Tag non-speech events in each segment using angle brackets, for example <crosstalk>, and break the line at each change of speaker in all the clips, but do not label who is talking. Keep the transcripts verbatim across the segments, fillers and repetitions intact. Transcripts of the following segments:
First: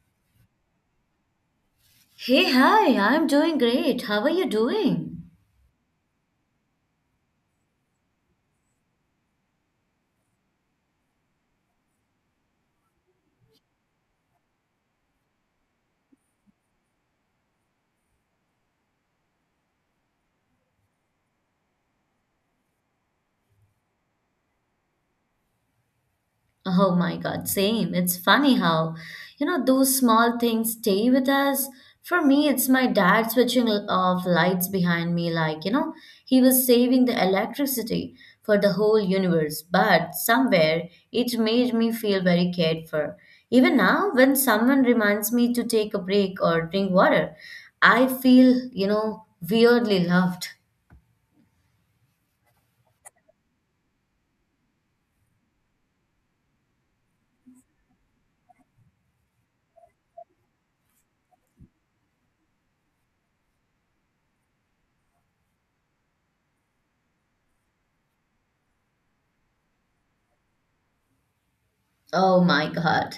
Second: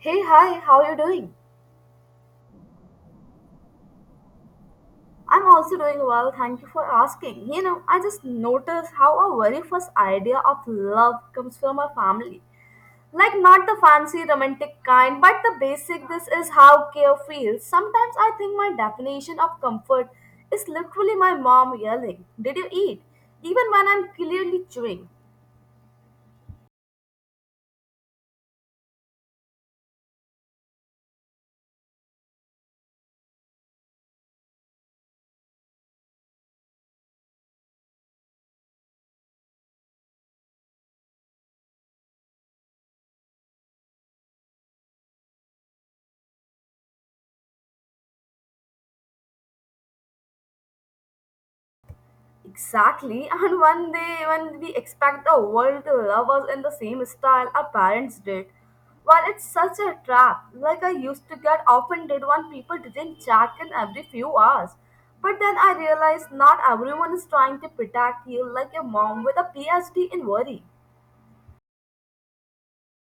Hey, hi, how are you doing?
Hey, hi, I'm doing great. How are you doing?
I'm also doing well, thank you for asking. You know, I just noticed how our very first idea of love comes from our family. Like, not the fancy romantic kind, but the basic this is how care feels. Sometimes I think my definition of comfort is literally my mom yelling, did you eat? Even when I'm clearly chewing.
Oh my God, same. It's funny how, you know, those small things stay with us. For me, it's my dad switching l- off lights behind me, like, you know, he was saving the electricity for the whole universe. But somewhere, it made me feel very cared for. Even now, when someone reminds me to take a break or drink water, I feel, you know, weirdly loved.
Exactly, <laughs> and one day when we expect the world to love us in the same style our parents did. Well, it's such a trap. Like I used to get offended when people didn't check in every few hours. But then I realized not everyone is trying to protect you like your mom with a PhD in worry.
Oh my God.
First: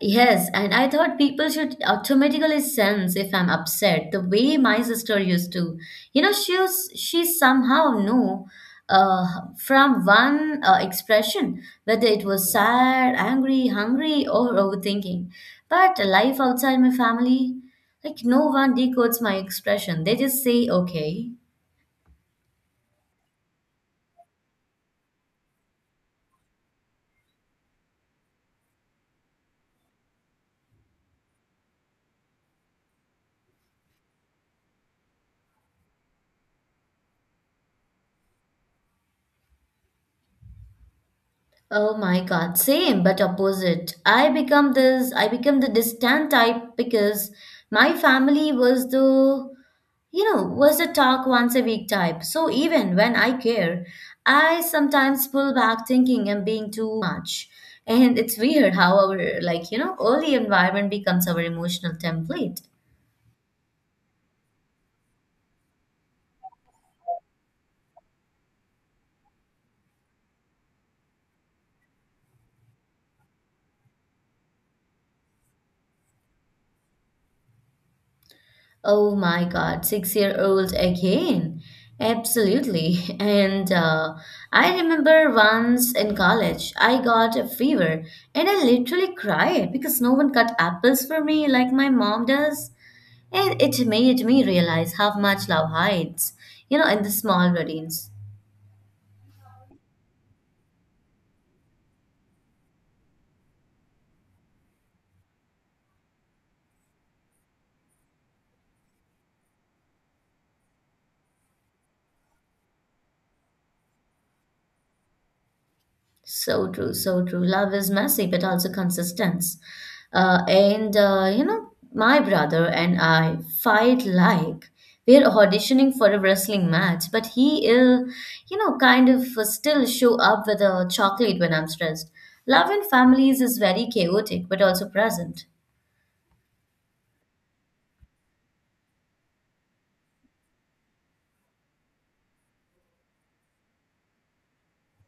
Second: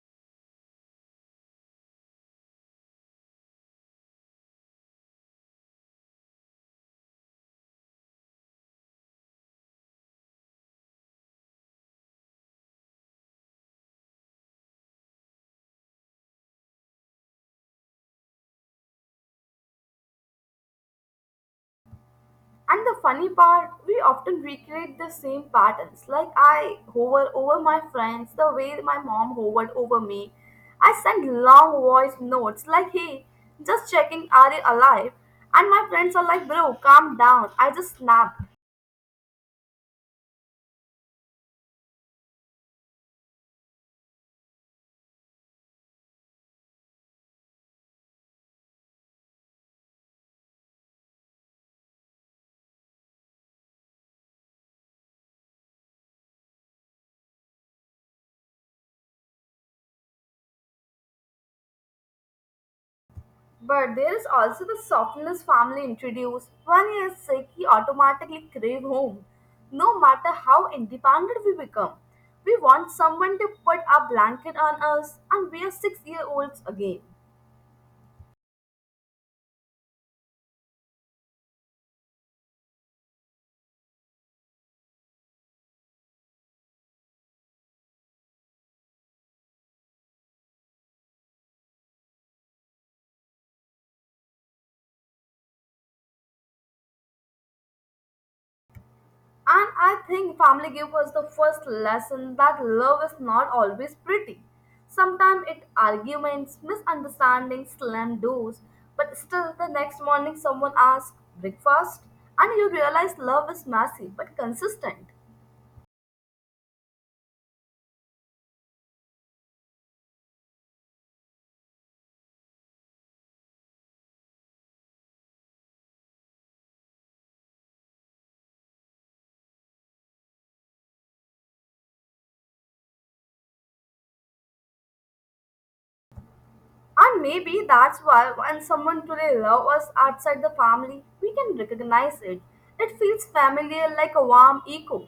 Yes, and I thought people should automatically sense if I'm upset, the way my sister used to. You know, she was, she somehow knew uh, from one uh, expression whether it was sad, angry, hungry, or overthinking. But life outside my family, like no one decodes my expression. They just say, okay.
And the funny part, we often recreate the same patterns. Like I hover over my friends the way my mom hovered over me. I send long voice notes like, hey, just checking, are you alive? And my friends are like, bro, calm down. I just snapped.
Oh my God, same but opposite. I become this, I become the distant type because my family was the, you know, was the talk once a week type. So even when I care, I sometimes pull back thinking I'm being too much. And it's weird how our, like, you know, early environment becomes our emotional template.
But there is also the softness family introduced. When he is sick, he automatically crave home. No matter how independent we become, we want someone to put a blanket on us and we are six year olds again.
Oh my God, six year old again. Absolutely. <laughs> And uh, I remember once in college, I got a fever and I literally cried because no one cut apples for me like my mom does. And it made me realize how much love hides, you know, in the small routines.
And I think family gave us the first lesson that love is not always pretty. Sometimes it arguments, misunderstandings, slam doors, but still the next morning someone asks, breakfast? And you realize love is messy but consistent.
So true, so true. Love is messy, but also consistence. Uh, and uh, you know, my brother and I fight like we're auditioning for a wrestling match, but he will, you know, kind of still show up with a chocolate when I'm stressed. Love in families is very chaotic, but also present.
And maybe that's why when someone truly loves us outside the family, we can recognize it. It feels familiar like a warm echo.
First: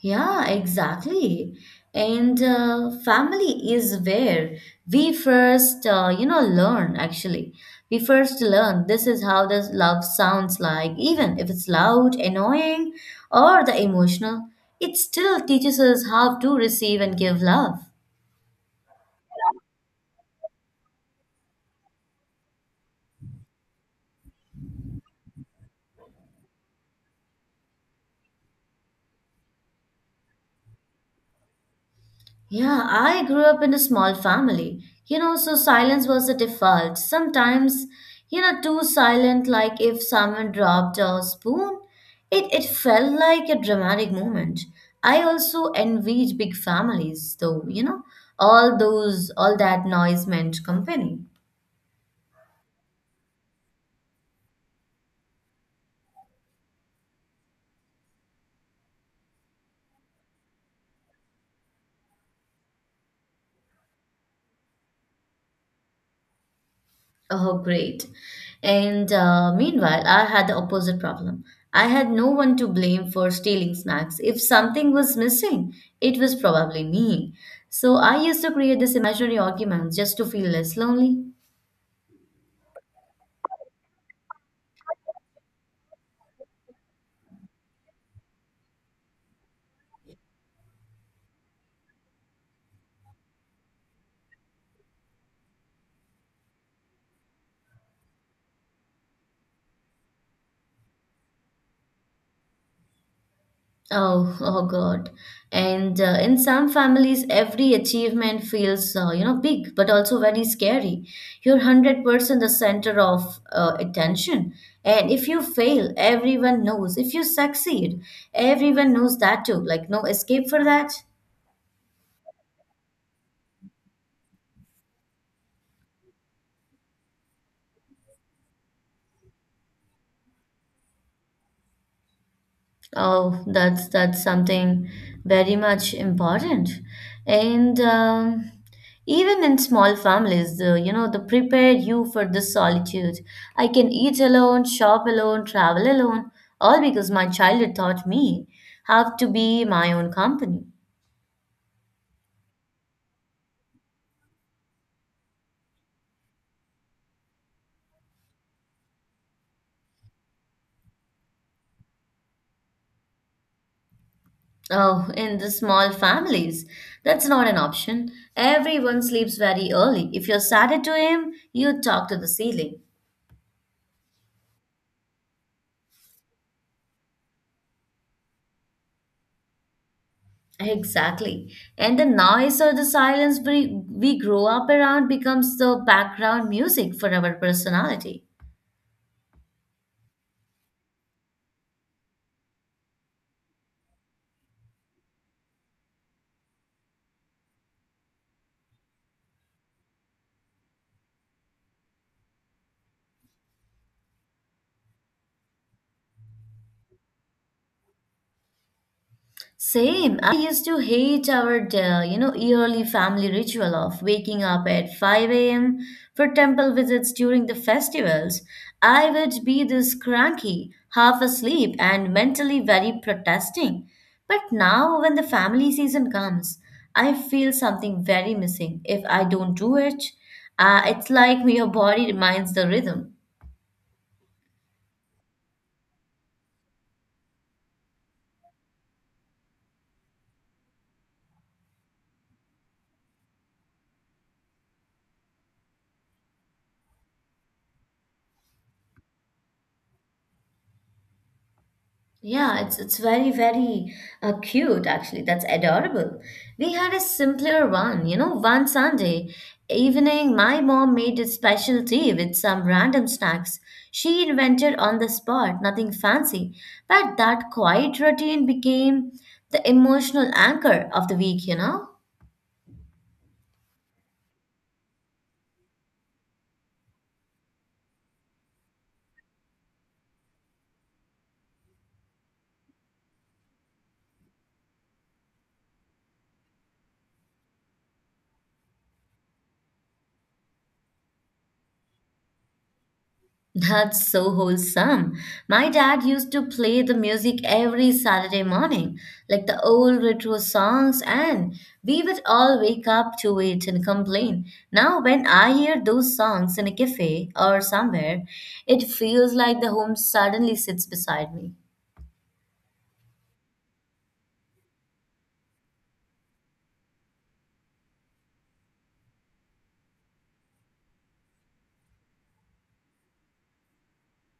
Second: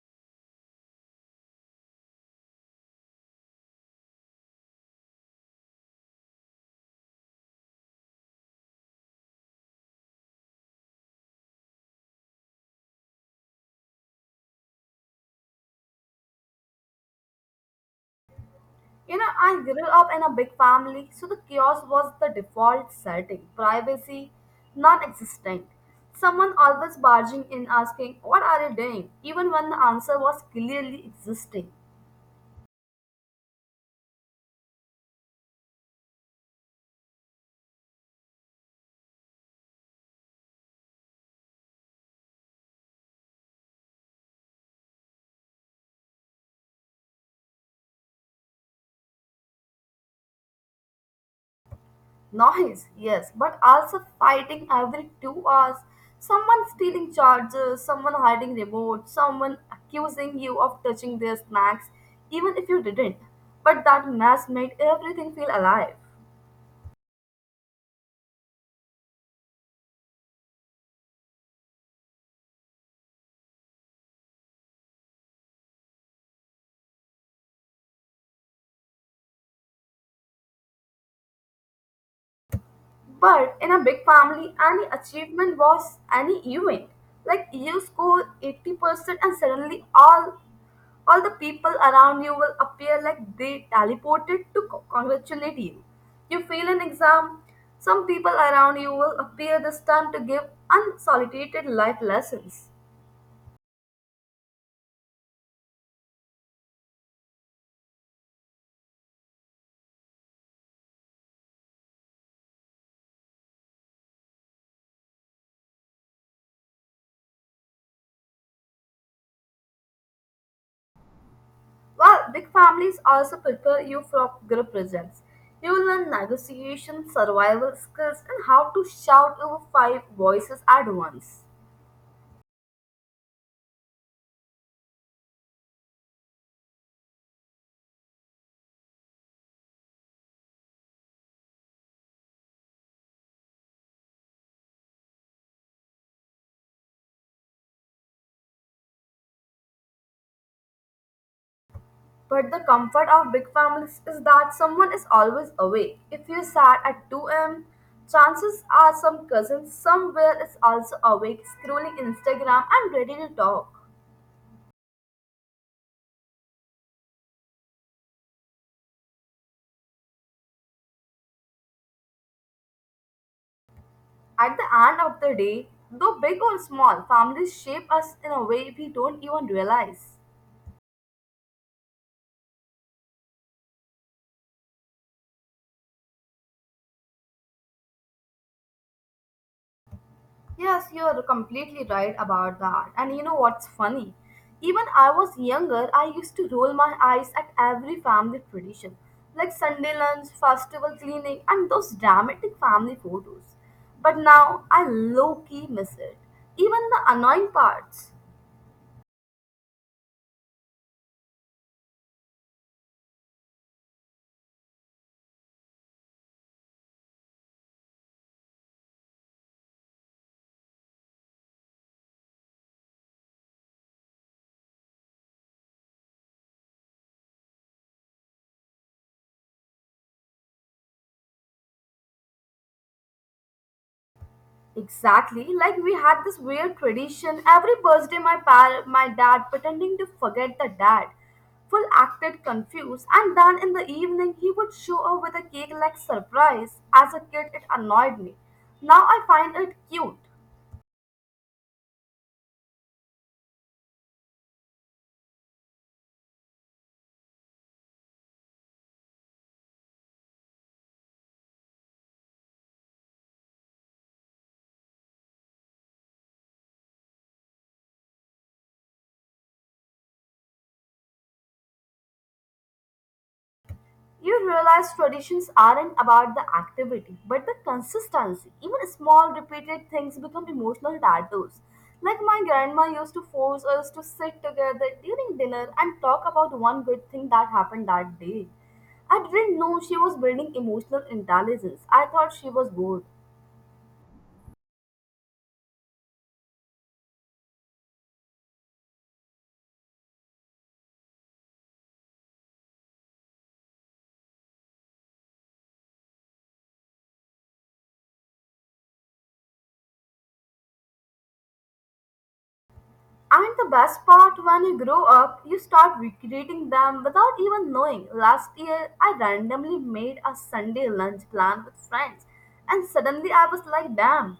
Yeah, exactly. And uh, family is where we first, uh, you know, learn actually. We first learn this is how this love sounds like, even if it's loud, annoying, or the emotional. It still teaches us how to receive and give love.
You know, I grew up in a big family, so the chaos was the default setting. Privacy, non existent. Someone always barging in asking, what are you doing? Even when the answer was clearly existing.
Yeah, I grew up in a small family, you know, so silence was a default. Sometimes, you know, too silent, like if someone dropped a spoon, it, it felt like a dramatic moment. I also envied big families, though, you know, all those, all that noise meant company.
Noise, yes, but also fighting every two hours. Someone stealing chargers, someone hiding remotes. Someone accusing you of touching their snacks, even if you didn't. But that mess made everything feel alive.
Oh, great. And uh, meanwhile, I had the opposite problem. I had no one to blame for stealing snacks. If something was missing, it was probably me. So I used to create this imaginary arguments just to feel less lonely.
But in a big family, any achievement was any event. Like you score eighty percent and suddenly all all the people around you will appear like they teleported to co- congratulate you. You fail an exam, some people around you will appear this time to give unsolicited life lessons.
Oh, oh God. And uh, in some families, every achievement feels, uh, you know, big, but also very scary. You're one hundred percent the center of uh, attention. And if you fail, everyone knows. If you succeed, everyone knows that too. Like, no escape for that.
While big families also prepare you for group projects, you will learn negotiation, survival skills, and how to shout over five voices at once.
Oh, that's that's something very much important. And um, even in small families, the, you know, they prepare you for this solitude. I can eat alone, shop alone, travel alone, all because my childhood taught me how to be my own company.
But the comfort of big families is that someone is always awake. If you're sad at two a m, chances are some cousin somewhere is also awake, scrolling Instagram and ready to talk.
Oh, in the small families, that's not an option. Everyone sleeps very early. If you're sad at two a m, you talk to the ceiling.
At the end of the day, though big or small, families shape us in a way we don't even realize.
Exactly. And the noise or the silence we, we grow up around becomes the background music for our personality.
Yes, you are completely right about that. And you know what's funny? Even I was younger, I used to roll my eyes at every family tradition, like Sunday lunch, festival cleaning, and those dramatic family photos. But now I low key miss it, even the annoying parts.
Same. I used to hate our, uh, you know, yearly family ritual of waking up at five a m for temple visits during the festivals. I would be this cranky, half asleep, and mentally very protesting. But now, when the family season comes, I feel something very missing if I don't do it. Uh, it's like <laughs> your body reminds the rhythm.
Exactly, like we had this weird tradition. Every birthday, my par- my dad pretending to forget the dad, full acted confused, and then in the evening he would show up with a cake like surprise. As a kid, it annoyed me. Now I find it cute.
Yeah, it's it's very very uh, cute actually. That's adorable. We had a simpler one, you know. One Sunday evening, my mom made a special tea with some random snacks. She invented on the spot, nothing fancy, but that quiet routine became the emotional anchor of the week, you know.
You realize traditions aren't about the activity, but the consistency. Even small repeated things become emotional tattoos. Like my grandma used to force us to sit together during dinner and talk about one good thing that happened that day. I didn't know she was building emotional intelligence. I thought she was bored.
That's so wholesome. My dad used to play the music every Saturday morning, like the old retro songs, and we would all wake up to it and complain. Now, when I hear those songs in a cafe or somewhere, it feels like the home suddenly sits beside me.
And the best part, when you grow up, you start recreating them without even knowing. Last year, I randomly made a Sunday lunch plan with friends, and suddenly I was like, damn,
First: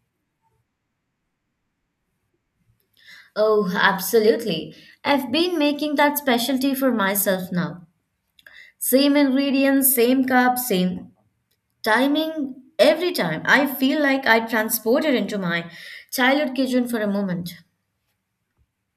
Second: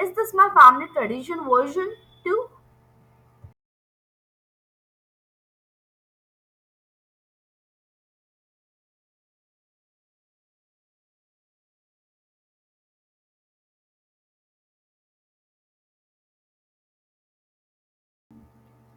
is this my family tradition version too?
Oh, absolutely. I've been making that specialty for myself now. Same ingredients, same cup, same Timing every time. I feel like I transported into my childhood kitchen for a moment.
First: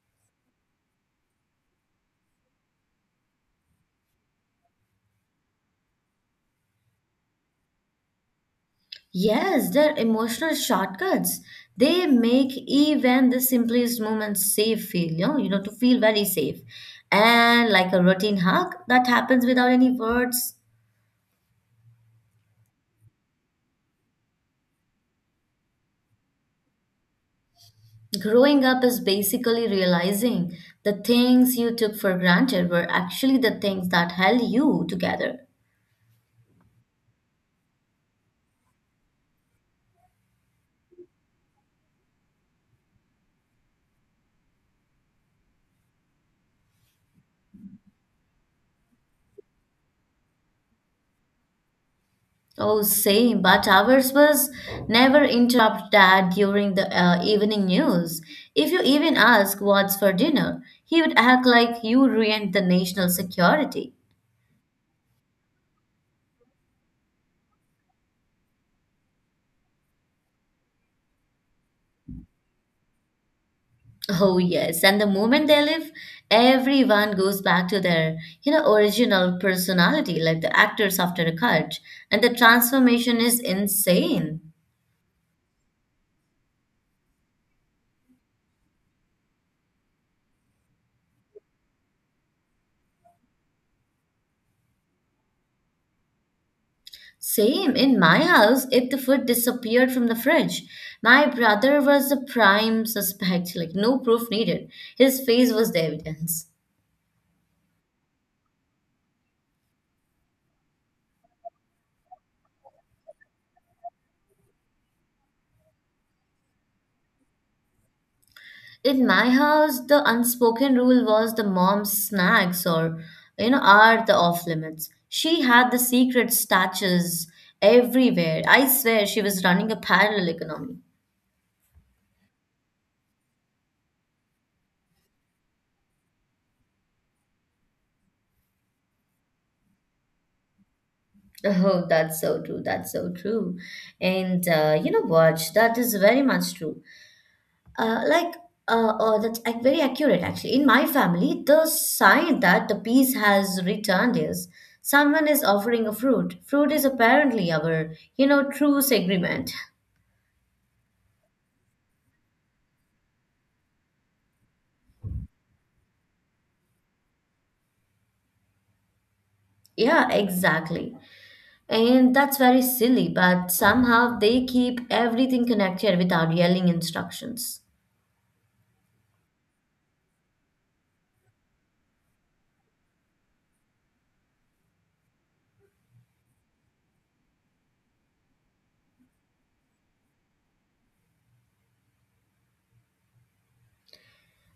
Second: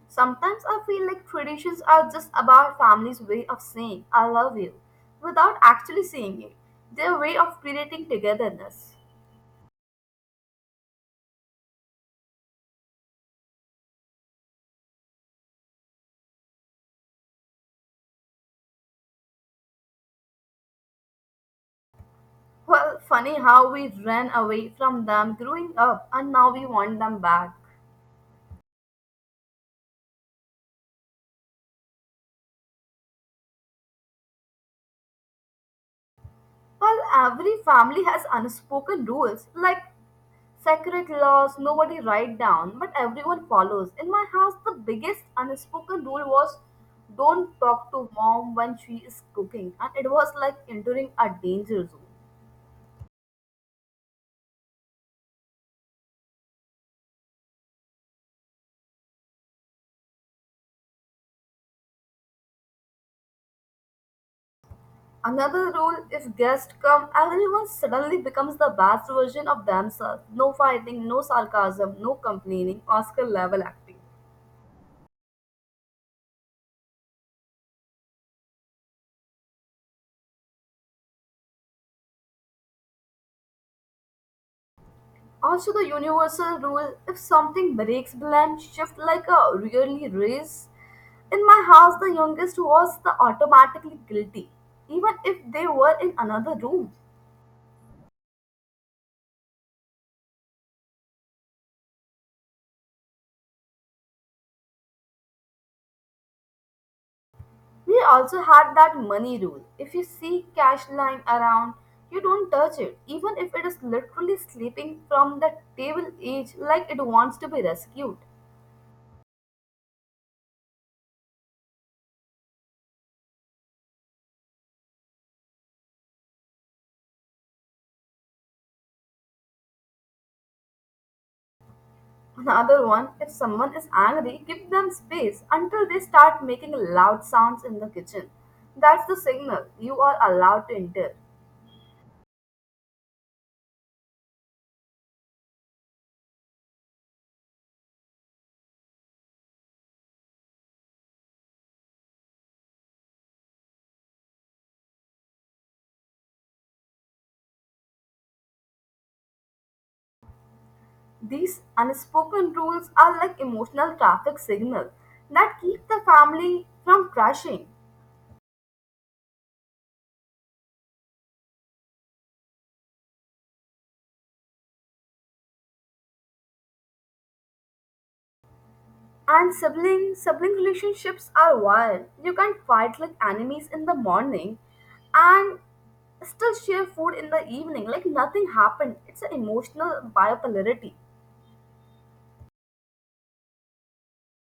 Sometimes I feel like traditions are just about family's way of saying, I love you, without actually saying it, their way of creating togetherness.
Yes, they're emotional shortcuts. They make even the simplest moments safe feel, you know, you know, to feel very safe. And like a routine hug that happens without any words.
Well, funny how we ran away from them growing up and now we want them back.
Growing up is basically realizing the things you took for granted were actually the things that held you together.
Well, every family has unspoken rules, like secret laws nobody write down, but everyone follows. In my house, the biggest unspoken rule was don't talk to mom when she is cooking, and it was like entering a danger zone.
Oh, same, but ours was never interrupt dad during the uh, evening news. If you even ask what's for dinner, he would act like you ruined the national security.
Another rule, if guests come, everyone suddenly becomes the best version of themselves. No fighting, no sarcasm, no complaining, Oscar level acting.
Oh, yes, and the moment they leave, everyone goes back to their, you know, original personality, like the actors after a cut, and the transformation is insane.
Also, the universal rule if something breaks, blame shift like a really race. In my house, the youngest was the automatically guilty, even if they were in another room.
Same in my house, if the food disappeared from the fridge, my brother was the prime suspect, <laughs> like no proof needed. His face was the evidence.
We also had that money rule. If you see cash lying around, you don't touch it, even if it is literally sleeping from the table edge like it wants to be rescued.
In my house, the unspoken rule was the mom's snacks or, you know, are the off limits. She had the secret statues everywhere. I swear she was running a parallel economy. <laughs>
Another one, if someone is angry, give them space until they start making loud sounds in the kitchen. That's the signal you are allowed to enter.
Oh, that's so true. That's so true. And uh, you know what? That is very much true. Uh, like, uh, oh, that's ac- very accurate actually. In my family, the sign that the peace has returned is someone is offering a fruit. Fruit is apparently our, you know, truce agreement. <laughs>
These unspoken rules are like emotional traffic signals that keep the family from crashing.
Yeah, exactly. And that's very silly, but somehow they keep everything connected without yelling instructions.
And sibling sibling relationships are wild. You can fight like enemies in the morning and still share food in the evening like nothing happened. It's an emotional bipolarity.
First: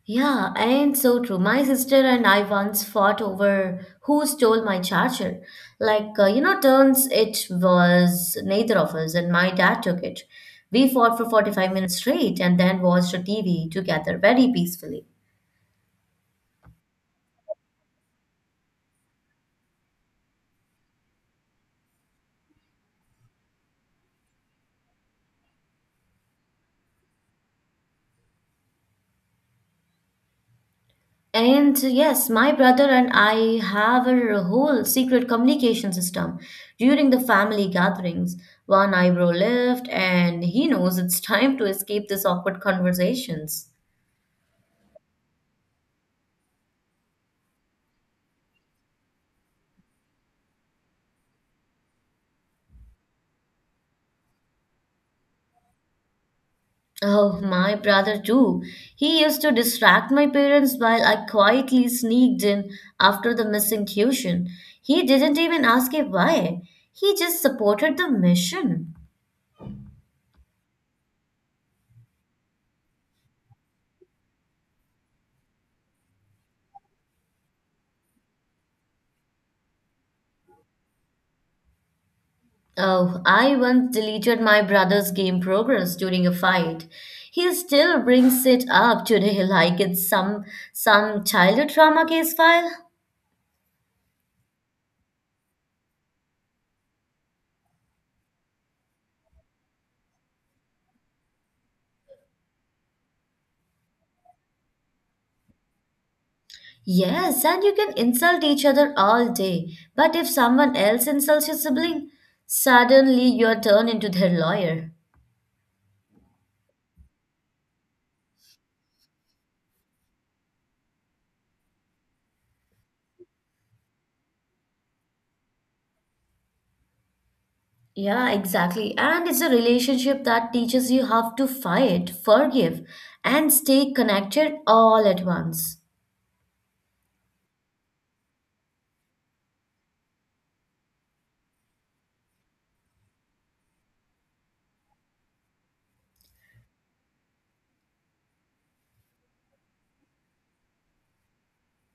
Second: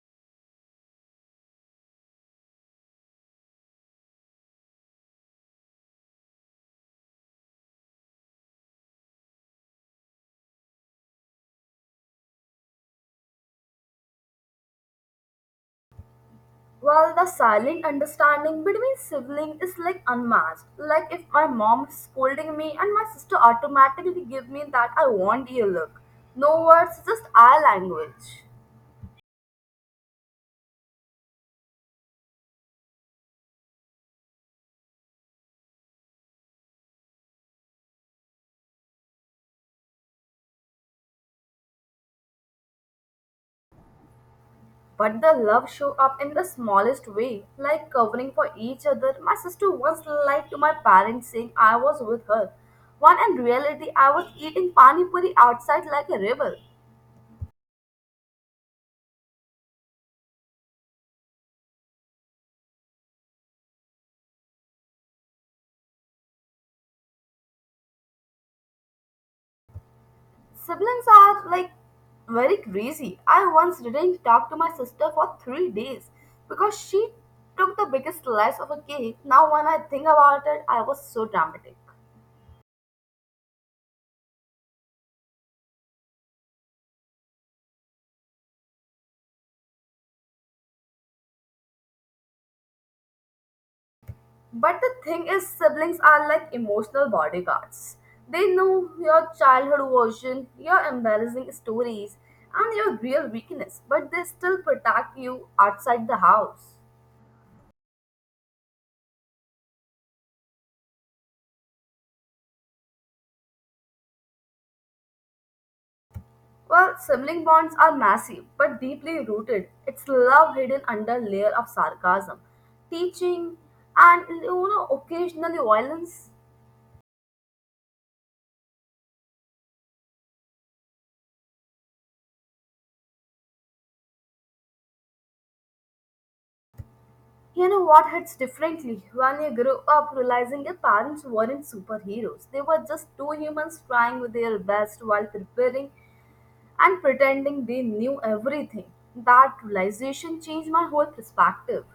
Yeah, and so true. My sister and I once fought over who stole my charger. Like, uh, you know, turns it was neither of us, and my dad took it. We fought for forty-five minutes straight and then watched a T V together very peacefully.
Well, the silent understanding between siblings is like unmatched. Like if my mom is scolding me and my sister automatically give me that I want you look. No words, just eye language.
And yes, my brother and I have a whole secret communication system during the family gatherings. One eyebrow lift, and he knows it's <laughs> time to escape these awkward conversations.
But the love show up in the smallest way, like covering for each other. My sister once lied to my parents saying I was with her. When in reality I was eating pani puri outside like a rebel.
Oh, my brother too. He used to distract my parents while I quietly sneaked in after the missing tuition. He didn't even ask it why. He just supported the mission.
Siblings are like very crazy. I once didn't talk to my sister for three days because she took the biggest slice of a cake. Now, when I think about it, I was so dramatic.
Oh, I once deleted my brother's game progress during a fight. He still brings it up today <laughs> like it's some some childhood trauma case file.
But the thing is, siblings are like emotional bodyguards. They know your childhood version, your embarrassing stories, and your real weakness, but they still protect you outside the house.
Yes, and you can insult each other all day. But if someone else insults your sibling, suddenly you're turned into their lawyer.
Well, sibling bonds are massive but deeply rooted. It's love hidden under layer of sarcasm, teaching, and you know occasionally violence.
Yeah, exactly. And it's a relationship that teaches you how to fight, forgive, and stay connected all at once.
You know what hits differently when you grow up realizing your parents weren't superheroes. They were just two humans trying their best while preparing and pretending they knew everything. That realization changed my whole perspective.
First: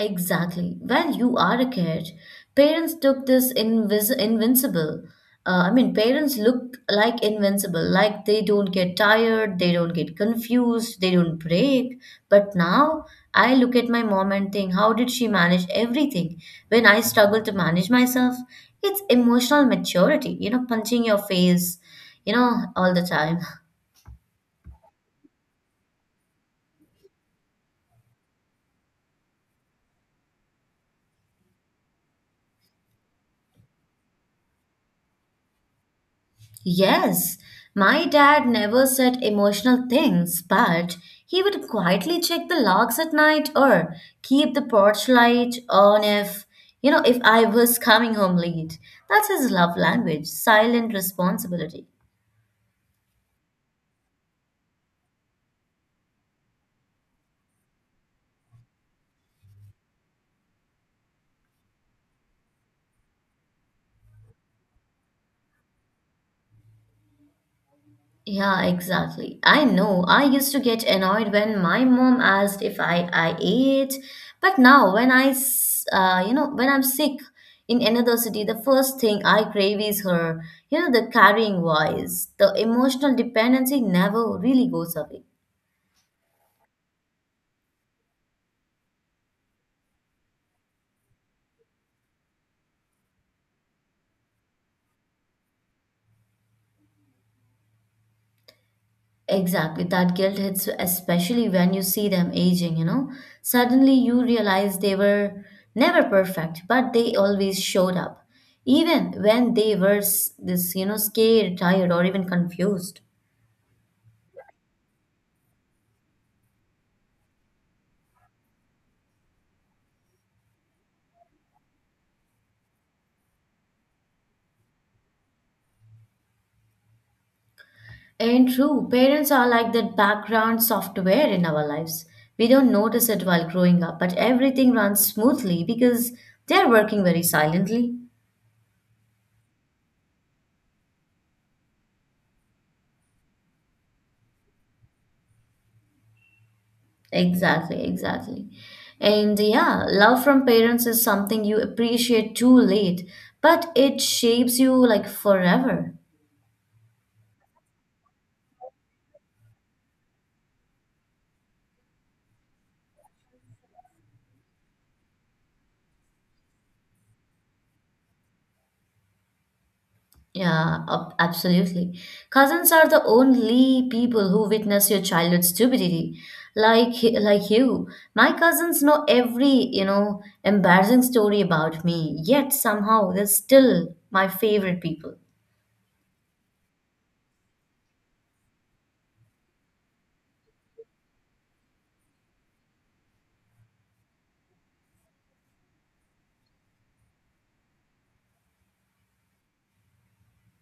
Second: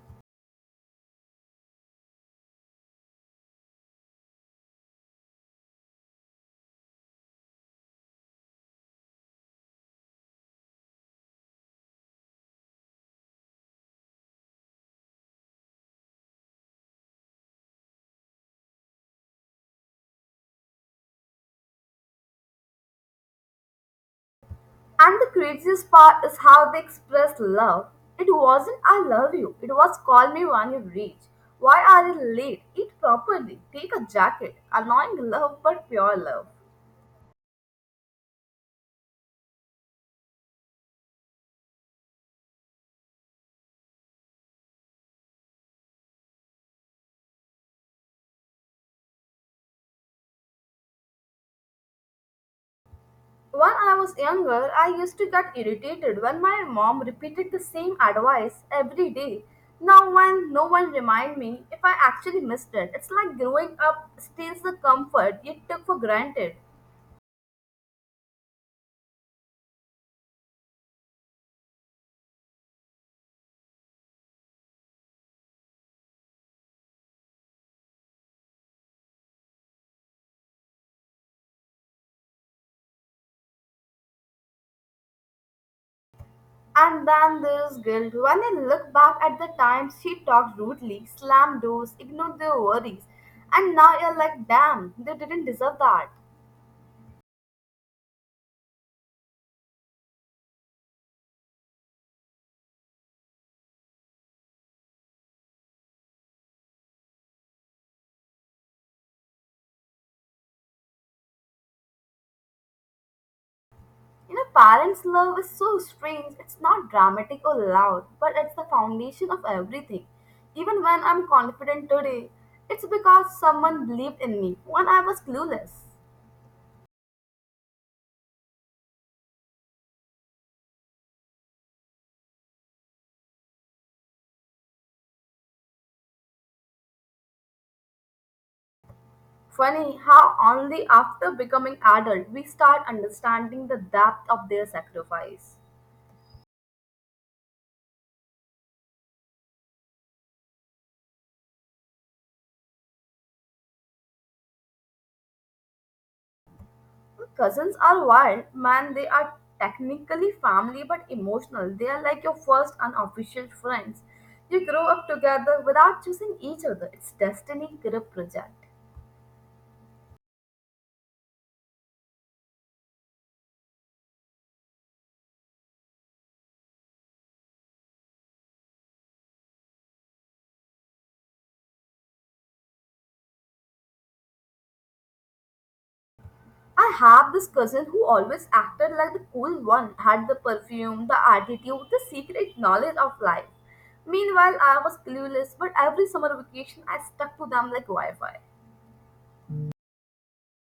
Exactly. When you are a kid. Parents took this invis invincible. Uh, I mean, parents look like invincible, like they don't get tired, they don't get confused, they don't break. But now I look at my mom and think, how did she manage everything when I struggle to manage myself? It's emotional maturity, you know, punching your face, you know, all the time. <laughs>
And the craziest part is how they express love. It wasn't I love you, it was call me when you reach. Why are you late? Eat properly. Take a jacket. Annoying love, but pure love.
Yes, my dad never said emotional things, but he would quietly check the logs at night or keep the porch light on if, you know, if I was coming home late. That's his love language, silent responsibility.
When I was younger, I used to get irritated when my mom repeated the same advice every day. Now, when no one remind me if I actually missed it, it's like growing up steals the comfort you took for granted.
Yeah, exactly. I know. I used to get annoyed when my mom asked if I I ate, but now when I s- uh, you know when I'm sick in another city, the first thing I crave is her. You know, the carrying voice. The emotional dependency never really goes away.
And then there's guilt. When I look back at the times she talked rudely, slammed doors, ignored their worries, and now you're like, damn, they didn't deserve that.
Exactly, that guilt hits especially when you see them aging, you know. Suddenly you realize they were never perfect, but they always showed up, even when they were s- this, you know, scared, tired, or even confused.
You know, parents' love is so strange. It's not dramatic or loud, but it's the foundation of everything. Even when I'm confident today, it's because someone believed in me when I was clueless.
And true, parents are like that background software in our lives. We don't notice it while growing up, but everything runs smoothly because they're working very silently.
Funny how only after becoming adult we start understanding the depth of their sacrifice.
Exactly, exactly. And yeah, love from parents is something you appreciate too late, but it shapes you like forever.
Cousins are wild, man. They are technically family but emotional. They are like your first unofficial friends. You grow up together without choosing each other. It's destiny group project.
Yeah, ab- absolutely. Cousins are the only people who witness your childhood stupidity. Like he- like you, my cousins know every, you know, embarrassing story about me, yet somehow they're still my favorite people.
I have this cousin who always acted like the cool one, had the perfume, the attitude, the secret knowledge of life. Meanwhile, I was clueless, but every summer vacation I stuck to them like Wi Fi.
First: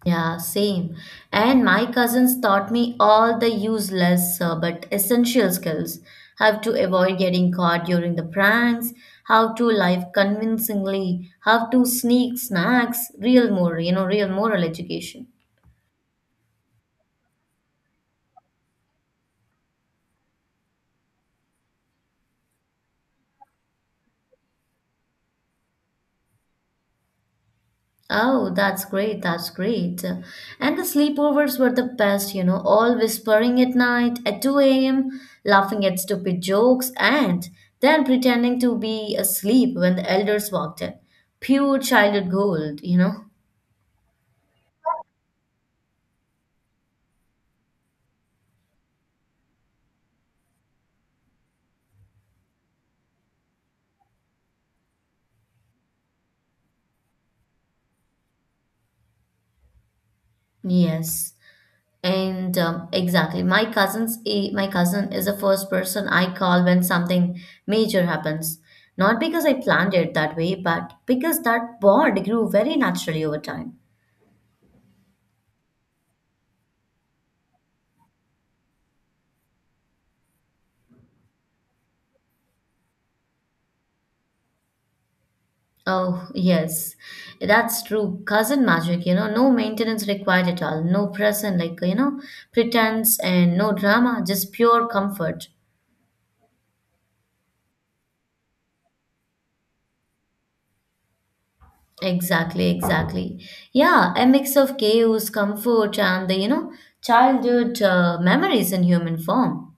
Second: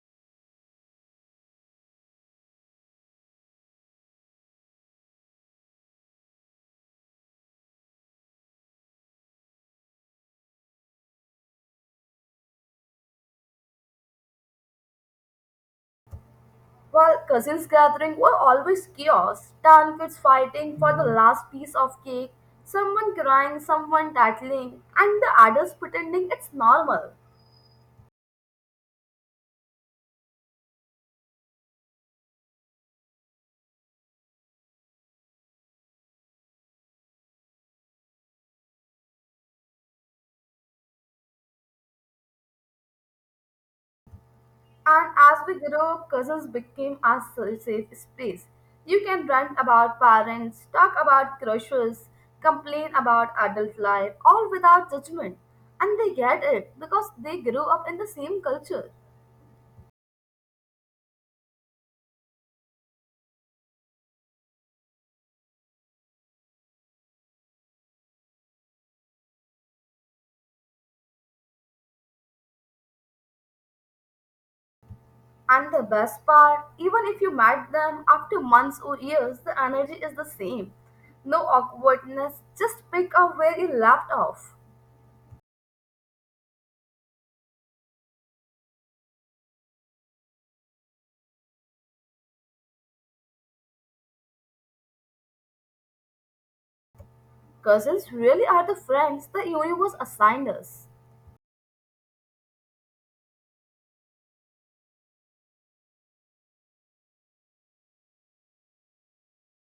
Yeah, same. And my cousins taught me all the useless uh, but essential skills. How to avoid getting caught during the pranks, how to live convincingly, how to sneak snacks, real moral, you know, real moral education.
While cousins gathering were always chaos, town kids fighting for the last piece of cake, someone crying, someone tattling, and the adults pretending it's normal.
Oh, that's great. That's great. And the sleepovers were the best, you know, all whispering at night at two a m, laughing at stupid jokes, and then pretending to be asleep when the elders walked in. Pure childhood gold, you know?
And as we grew up, cousins became our sa- safe space. You can rant about parents, talk about crushes, complain about adult life, all without judgment. And they get it because they grew up in the same culture.
Yes. And um, exactly, my cousin's i- my cousin is the first person I call when something major happens. Not because I planned it that way, but because that bond grew very naturally over time.
And the best part, even if you met them after months or years, the energy is the same. No awkwardness, just pick up where you left off.
Oh, yes, that's true. Cousin magic, you know, no maintenance required at all. No present, like, you know, pretense and no drama, just pure comfort.
Cousins really are the friends the universe assigned us.
Exactly, exactly. Yeah, a mix of chaos, comfort, and the, you know, childhood uh, memories in human form.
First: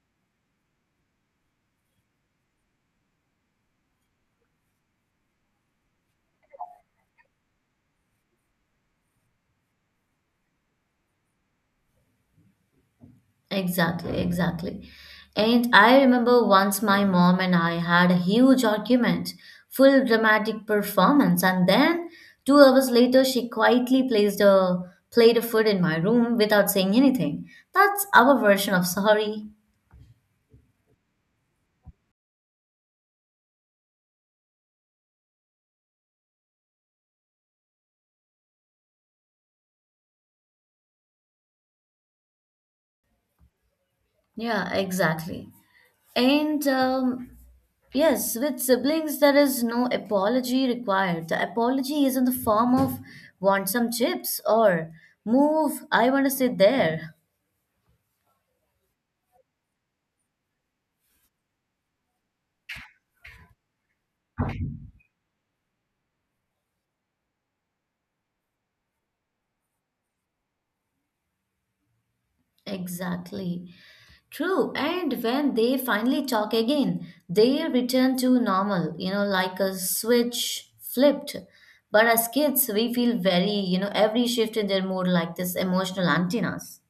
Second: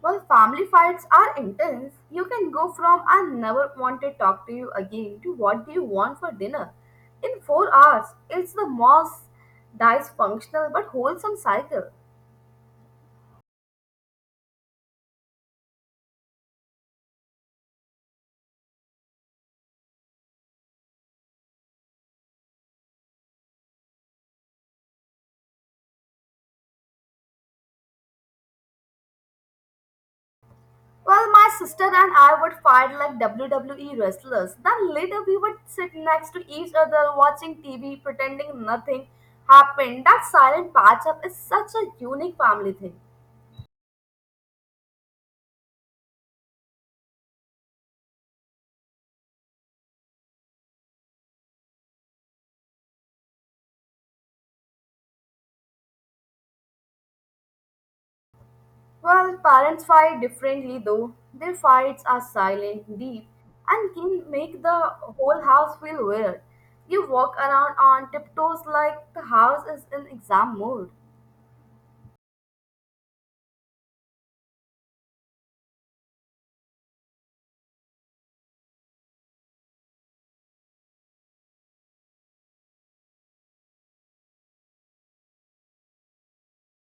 While family fights are intense, you can go from I never want to talk to you again to what do you want for dinner. In four hours, it's the most dysfunctional but wholesome cycle.
Exactly, exactly. And I remember once my mom and I had a huge argument, full dramatic performance, and then two hours later she quietly placed a plate of food in my room without saying anything. That's our version of sorry.
Well, my sister and I would fight like W W E wrestlers. Then later we would sit next to each other watching T V pretending nothing happened. That silent patch up is such a unique family thing.
Yeah, exactly. And um, yes, with siblings, there is no apology required. The apology is in the form of want some chips, or move, I want to sit there.
Well, parents fight differently though. Their fights are silent, deep, and can make the whole house feel weird. You walk around on tiptoes like the house is in exam mode.
Exactly. True, and when they finally talk again, they return to normal, you know, like a switch flipped. But as kids, we feel very, you know, every shift in their mood like this emotional antennas.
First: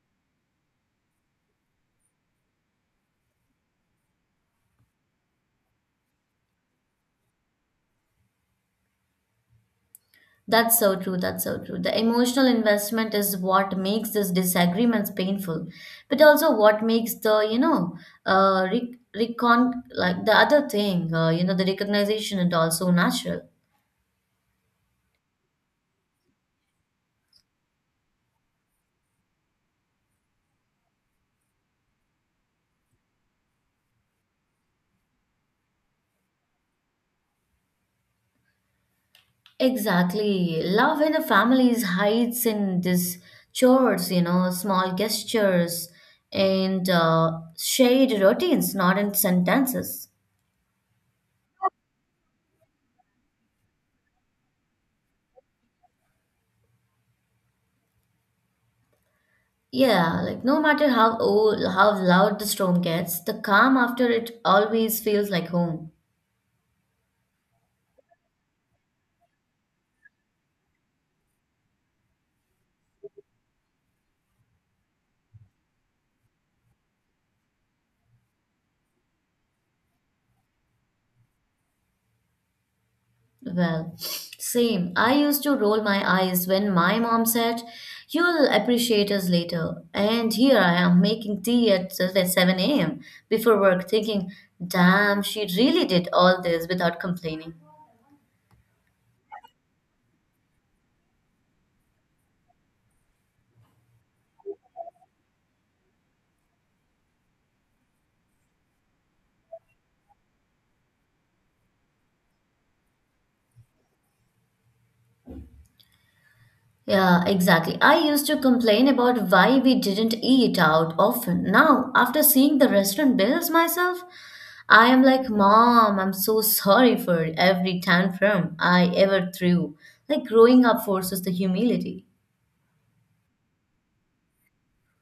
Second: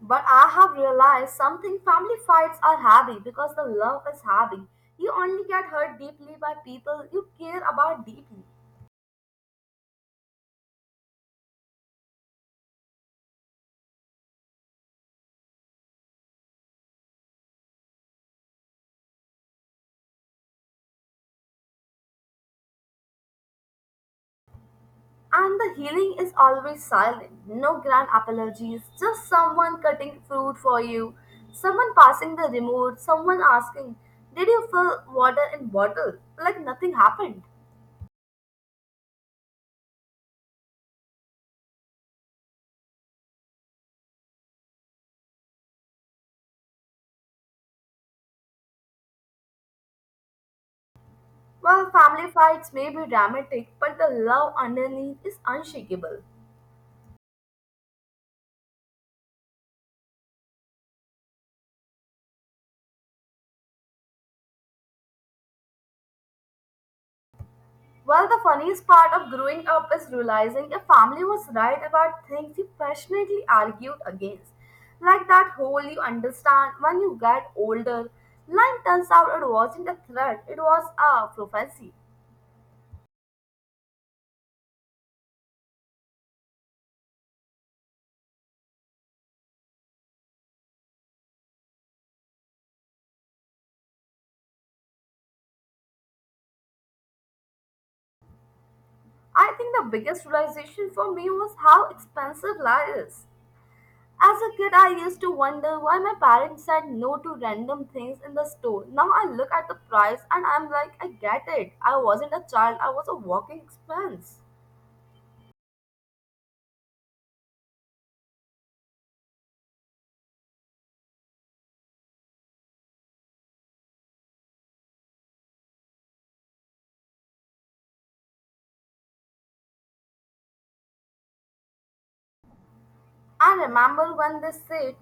But I have realized something family fights are heavy because the love is heavy. You only get hurt deeply by people you care about deeply.
That's so true, that's so true. The emotional investment is what makes these disagreements painful, but also what makes the, you know, uh, rec- recon like the other thing, uh, you know, the recognition and also natural.
And the healing is always silent. No grand apologies, just someone cutting fruit for you, someone passing the remote, someone asking, did you fill water in bottle? Like nothing happened.
Exactly. Love in the families hides in these chores, you know, small gestures and uh, shared routines, not in sentences.
Well, family fights may be dramatic, but the love underneath is unshakable.
Yeah, like no matter how old, how loud the storm gets, the calm after it always feels like home.
Well, the funniest part of growing up is realizing your family was right about things you passionately argued against. Like that whole "you understand when you get older" line, turns out it wasn't a threat, it was a prophecy.
Well, same. I used to roll my eyes when my mom said, "You'll appreciate us later." And here I am making tea at seven a m before work, thinking, "Damn, she really did all this without complaining."
I think the biggest realization for me was how expensive life is. As a kid, I used to wonder why my parents said no to random things in the store. Now I look at the price and I'm like, I get it. I wasn't a child, I was a walking expense.
Yeah, exactly. I used to complain about why we didn't eat out often. Now, after seeing the restaurant bills myself, I am like, "Mom, I'm so sorry for every tantrum I ever threw." Like, growing up forces the humility.
I remember when they said,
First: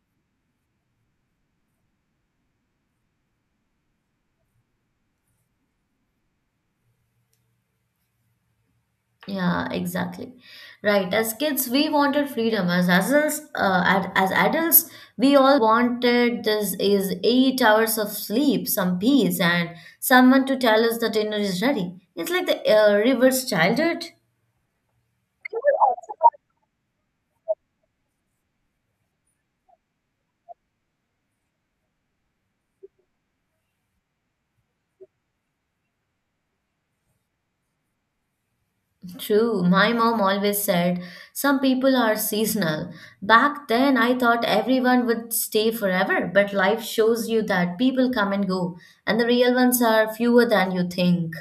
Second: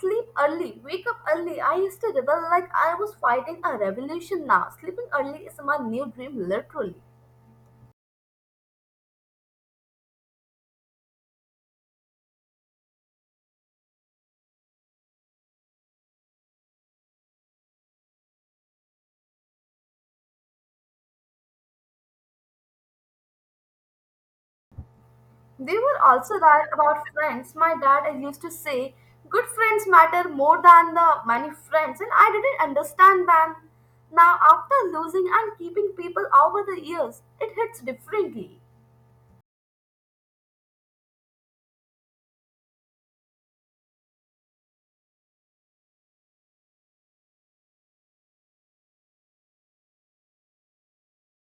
sleep early, wake up early. I used to rebel like I was fighting a revolution. Now sleeping early is my new dream, literally.
Yeah, exactly. Right. As kids, we wanted freedom. As adults, uh, ad- as adults, we all wanted this is eight hours of sleep, some peace, and someone to tell us the dinner is ready. It's like the uh, reverse childhood.
They were also right about friends. My dad used to say, good friends matter more than the many friends, and I didn't understand them. Now, after losing and keeping people over the years, it hits differently.
True. My mom always said some people are seasonal. Back then, I thought everyone would stay forever, but life shows you that people come and go, and the real ones are fewer than you think.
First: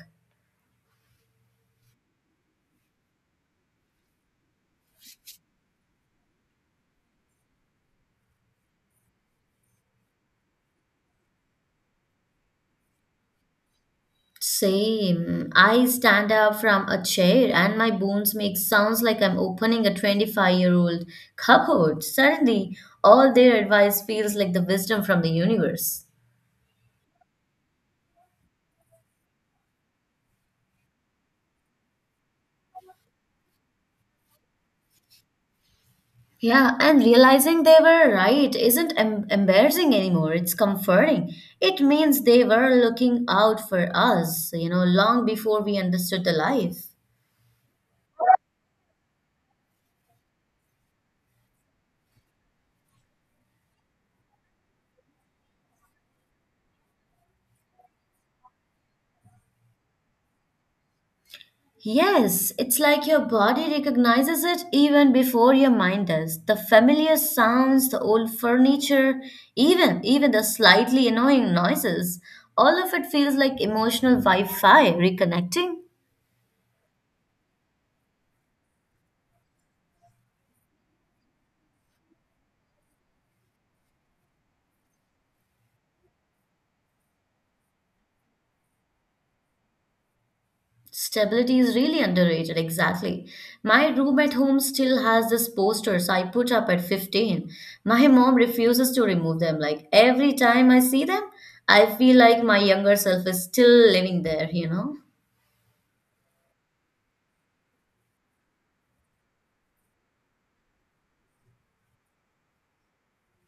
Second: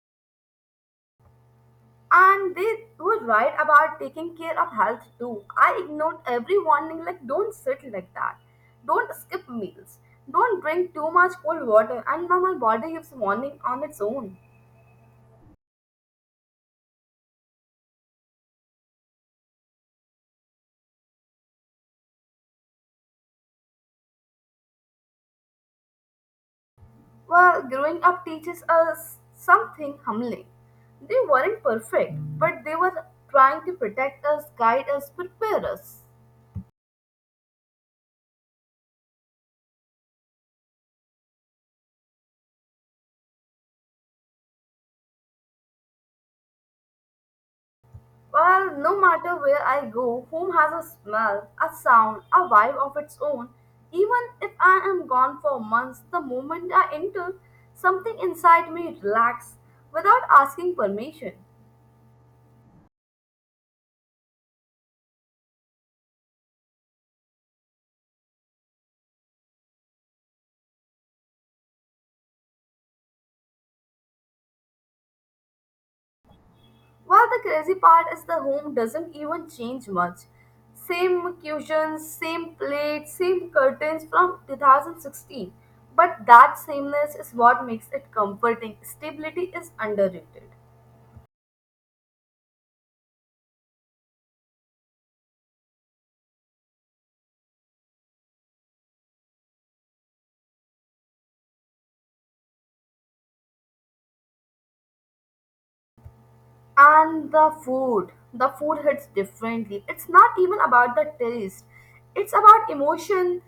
And they were right about taking care of health too. I ignored every warning like don't sit like that, don't skip meals, don't drink too much cold water, and now my body gives warning on its own.
Same. I stand up from a chair and my bones make sounds like I'm opening a twenty-five-year-old cupboard. Suddenly, all their advice feels like the wisdom from the universe.
Well, growing up teaches us something humbling. They weren't perfect, but they were trying to protect us, guide us, prepare us.
Yeah, and realizing they were right isn't em- embarrassing anymore. It's comforting. It means they were looking out for us, you know, long before we understood the life.
Well, no matter where I go, home has a smell, a sound, a vibe of its own. Even if I am gone for months, the moment I enter, something inside me relaxes without asking permission.
Yes, it's like your body recognizes it even before your mind does. The familiar sounds, the old furniture, even even the slightly annoying noises, all of it feels like emotional Wi-Fi reconnecting.
While the crazy part is, the home doesn't even change much. Same cushions, same plates, same curtains from two thousand sixteen. But that sameness is what makes it comforting. Stability is underrated.
Stability is really underrated, exactly. My room at home still has these posters I put up at fifteen. My mom refuses to remove them. Like every time I see them, I feel like my younger self is still living there, you know?
And the food, the food hits differently. It's not even about the taste. It's about emotion,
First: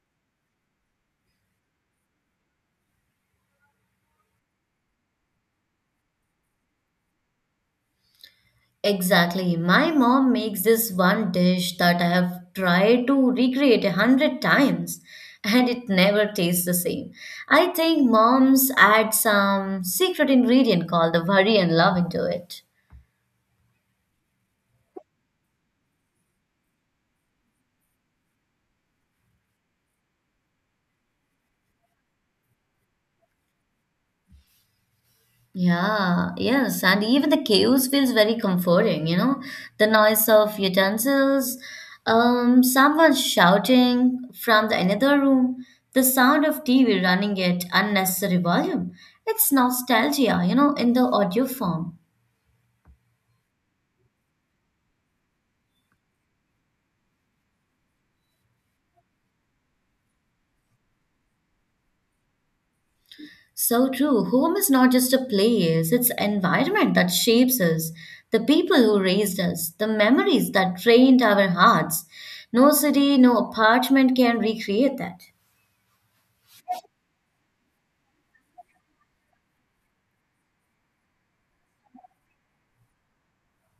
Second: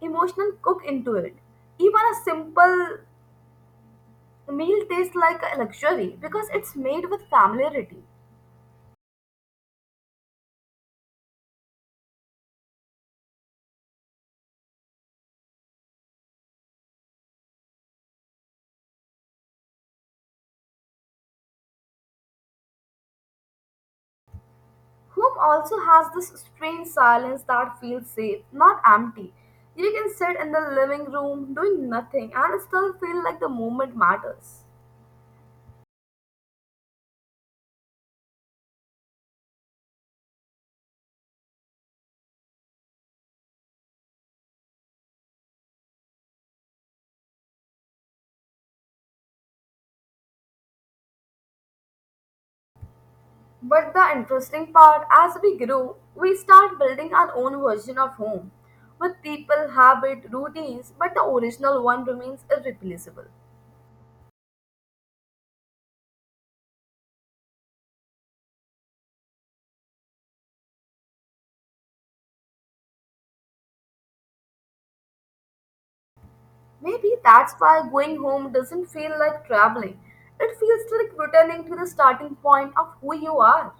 emotional cook into it. Even a simple meal tastes like a luxury because it's made with familiarity.
Exactly. My mom makes this one dish that I have tried to recreate a hundred times and it never tastes the same. I think moms add some secret ingredient called the worry and love into it.
Home also has this strange silence that feels safe, not empty. You can sit in the living room doing nothing and still feel like the moment matters.
Yeah, yes, and even the chaos feels very comforting, you know, the noise of utensils, um, someone shouting from the another room, the sound of T V running at unnecessary volume. It's nostalgia, you know, in the audio form.
But the interesting part, as we grow, we start building our own version of home with people, habit, routines, but the original one remains irreplaceable.
So true. Home is not just a place, it's an environment that shapes us, the people who raised us, the memories that trained our hearts. No city, no apartment can recreate that.
Maybe that's why going home doesn't feel like traveling. It feels like returning to the starting point of who you are.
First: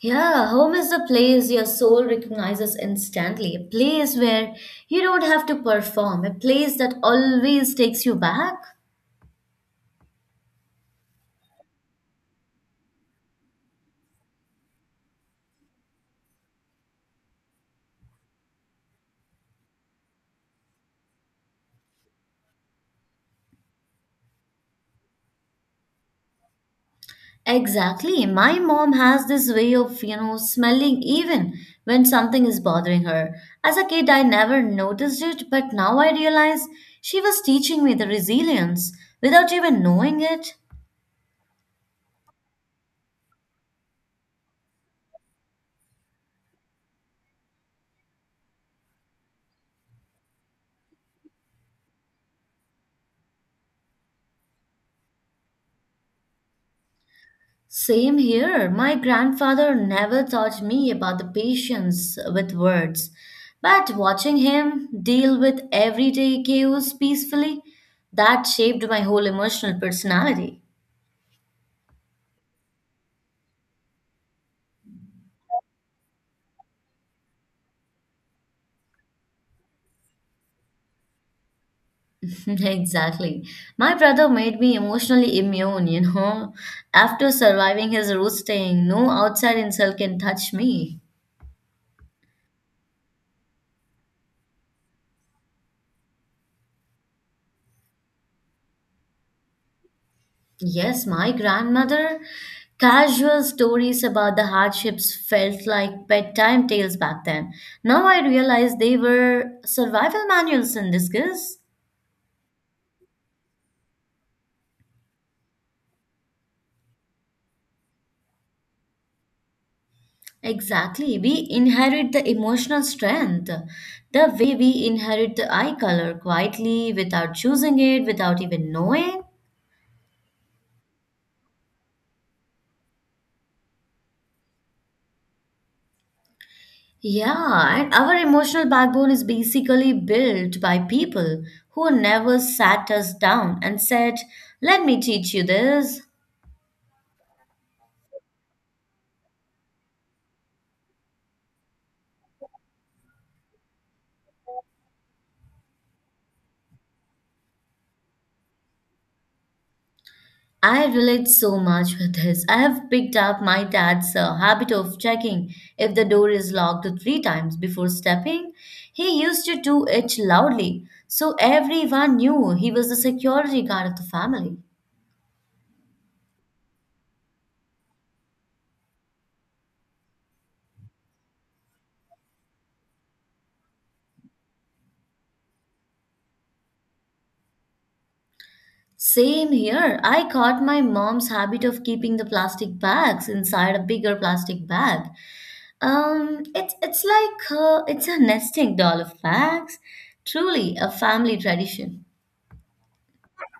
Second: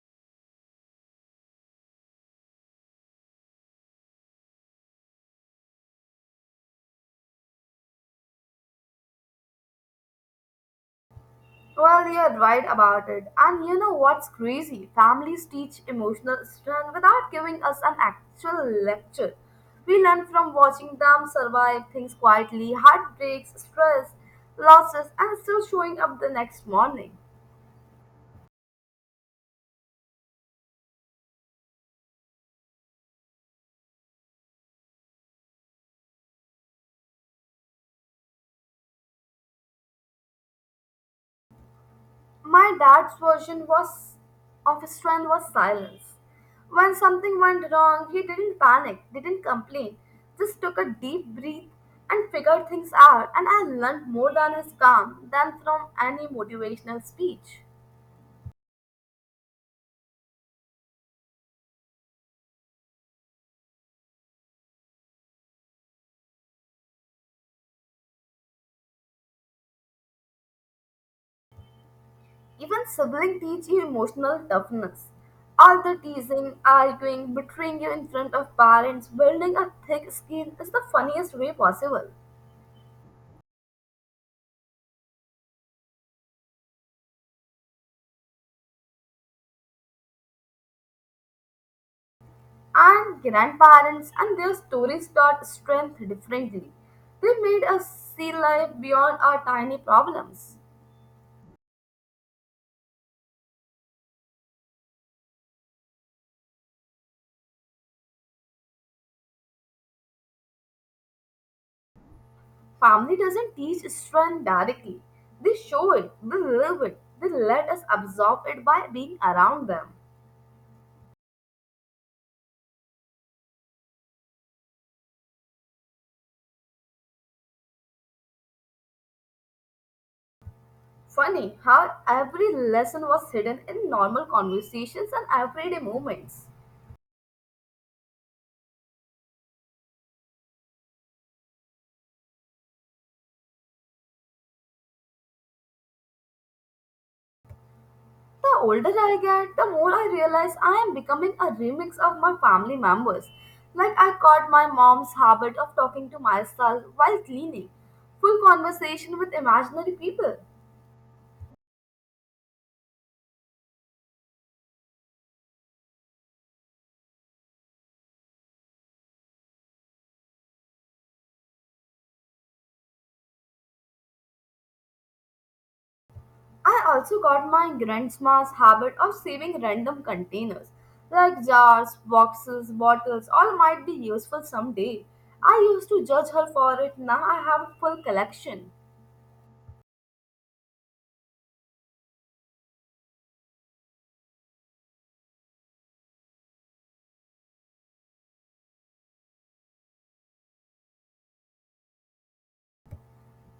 Yeah, home is the place your soul recognizes instantly, a place where you don't have to perform, a place that always takes you back.
Well, you're right about it. And you know what's crazy? Families teach emotional strength without giving us an actual lecture. We learn from watching them survive things quietly, heartbreaks, stress, losses, and still showing up the next morning.
Exactly. My mom has this way of, you know, smelling even when something is bothering her. As a kid, I never noticed it, but now I realize she was teaching me the resilience without even knowing it.
My dad's version was of strength was silence. When something went wrong, he didn't panic, didn't complain, just took a deep breath and figured things out. And I learned more than his calm than from any motivational speech.
Same here. My grandfather never taught me about the patience with words, but watching him deal with everyday chaos peacefully, that shaped my whole emotional personality.
Even sibling teach you emotional toughness. All the teasing, arguing, betraying you in front of parents, building a thick skin is the funniest way possible.
<laughs> Exactly. My brother made me emotionally immune, you know. After surviving his roasting, no outside insult can touch me.
And grandparents and their stories taught strength differently. They made us see life beyond our tiny problems.
Yes, my grandmother. Casual stories about the hardships felt like bedtime tales back then. Now I realize they were survival manuals in disguise.
Family doesn't teach strength directly. They show it, they live it, they let us absorb it by being around them.
Exactly. We inherit the emotional strength, the way we inherit the eye color quietly without choosing it, without even knowing.
Funny how every lesson was hidden in normal conversations and everyday moments.
Yeah, and our emotional backbone is basically built by people who never sat us down and said, "Let me teach you this."
The older I get, the more I realize I am becoming a remix of my family members. Like I caught my mom's habit of talking to myself while cleaning, full conversation with imaginary people.
I relate so much with this. I have picked up my dad's uh, habit of checking if the door is locked three times before stepping. He used to do it loudly, so everyone knew he was the security guard of the family.
I also got my grandma's habit of saving random containers, like jars, boxes, bottles, all might be useful someday. I used to judge her for it, now I have a full collection.
Same here. I caught my mom's habit of keeping the plastic bags inside a bigger plastic bag. Um, it's it's like uh, it's a nesting doll of bags. Truly a family tradition.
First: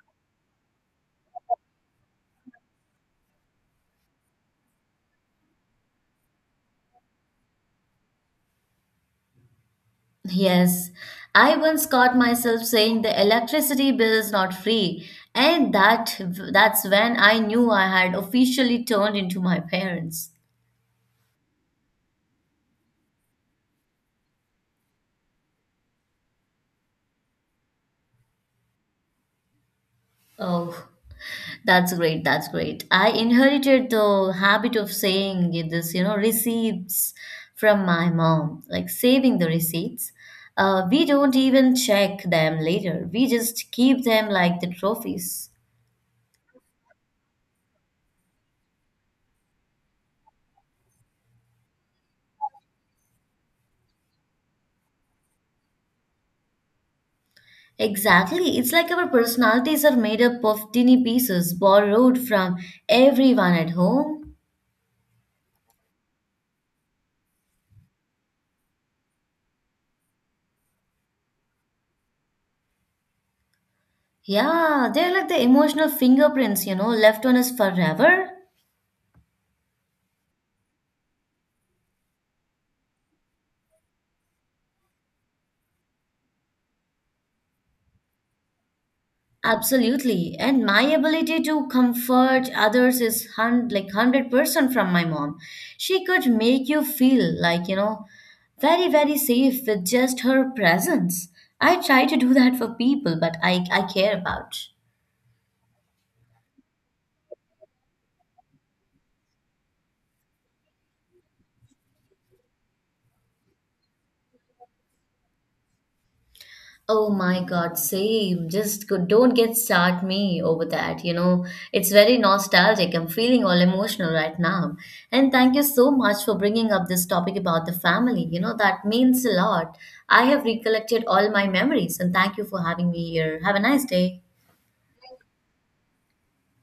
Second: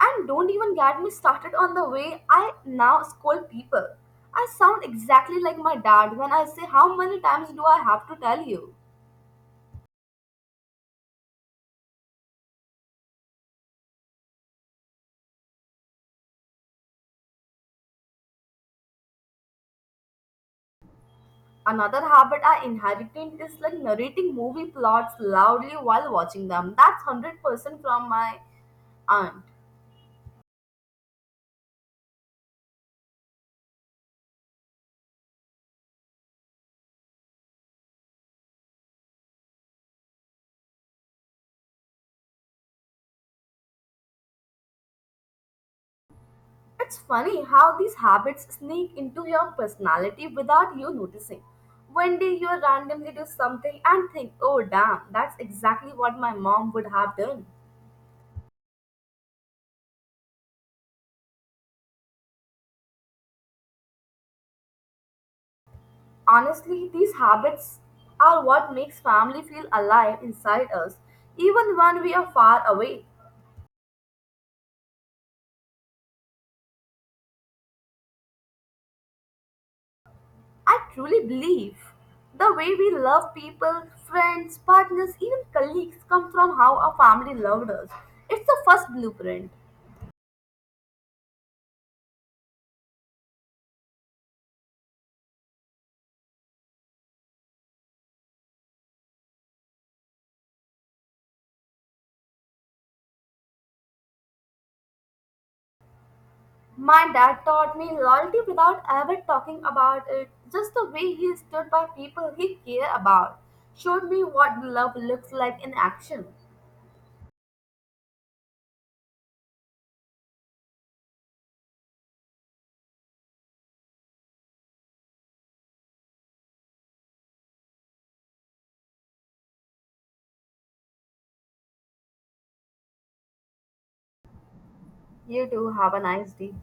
And don't even get me started on the way I now scold people. I sound exactly like my dad when I say, how many times do I have to tell you?
Yes, I once caught myself saying the electricity bill is not free, and that that's when I knew I had officially turned into my parents.
Another habit I inherited is like narrating movie plots loudly while watching them. That's one hundred percent from my aunt.
Oh, that's great, that's great. I inherited the habit of saying it- this, you know, receipts from my mom, like saving the receipts. Uh, we don't even check them later. We just keep them like the trophies.
It's funny how these habits sneak into your personality without you noticing. One day you randomly do something and think, oh damn, that's exactly what my mom would have done.
Exactly. It's like our personalities are made up of tiny pieces borrowed from everyone at home.
Honestly, these habits are what makes family feel alive inside us, even when we are far away.
Yeah, they're like the emotional fingerprints, you know, left on us forever.
I truly believe the way we love people, friends, partners, even colleagues come from how our family loved us. It's the first blueprint.
Absolutely. And my ability to comfort others is hun- like one hundred percent from my mom. She could make you feel like, you know, very, very safe with just her presence. I try to do that for people, but I, I care about.
My dad taught me loyalty without ever talking about it, just the way he stood by people he cared about. Showed me what love looks like in action.
Oh my God, same. Just go, don't get start me over that. You know, it's very nostalgic. I'm feeling all emotional right now. And thank you so much for bringing up this topic about the family. You know, that means a lot. I have recollected all my memories, and thank you for having me here. Have a nice day.
You too, have a nice day.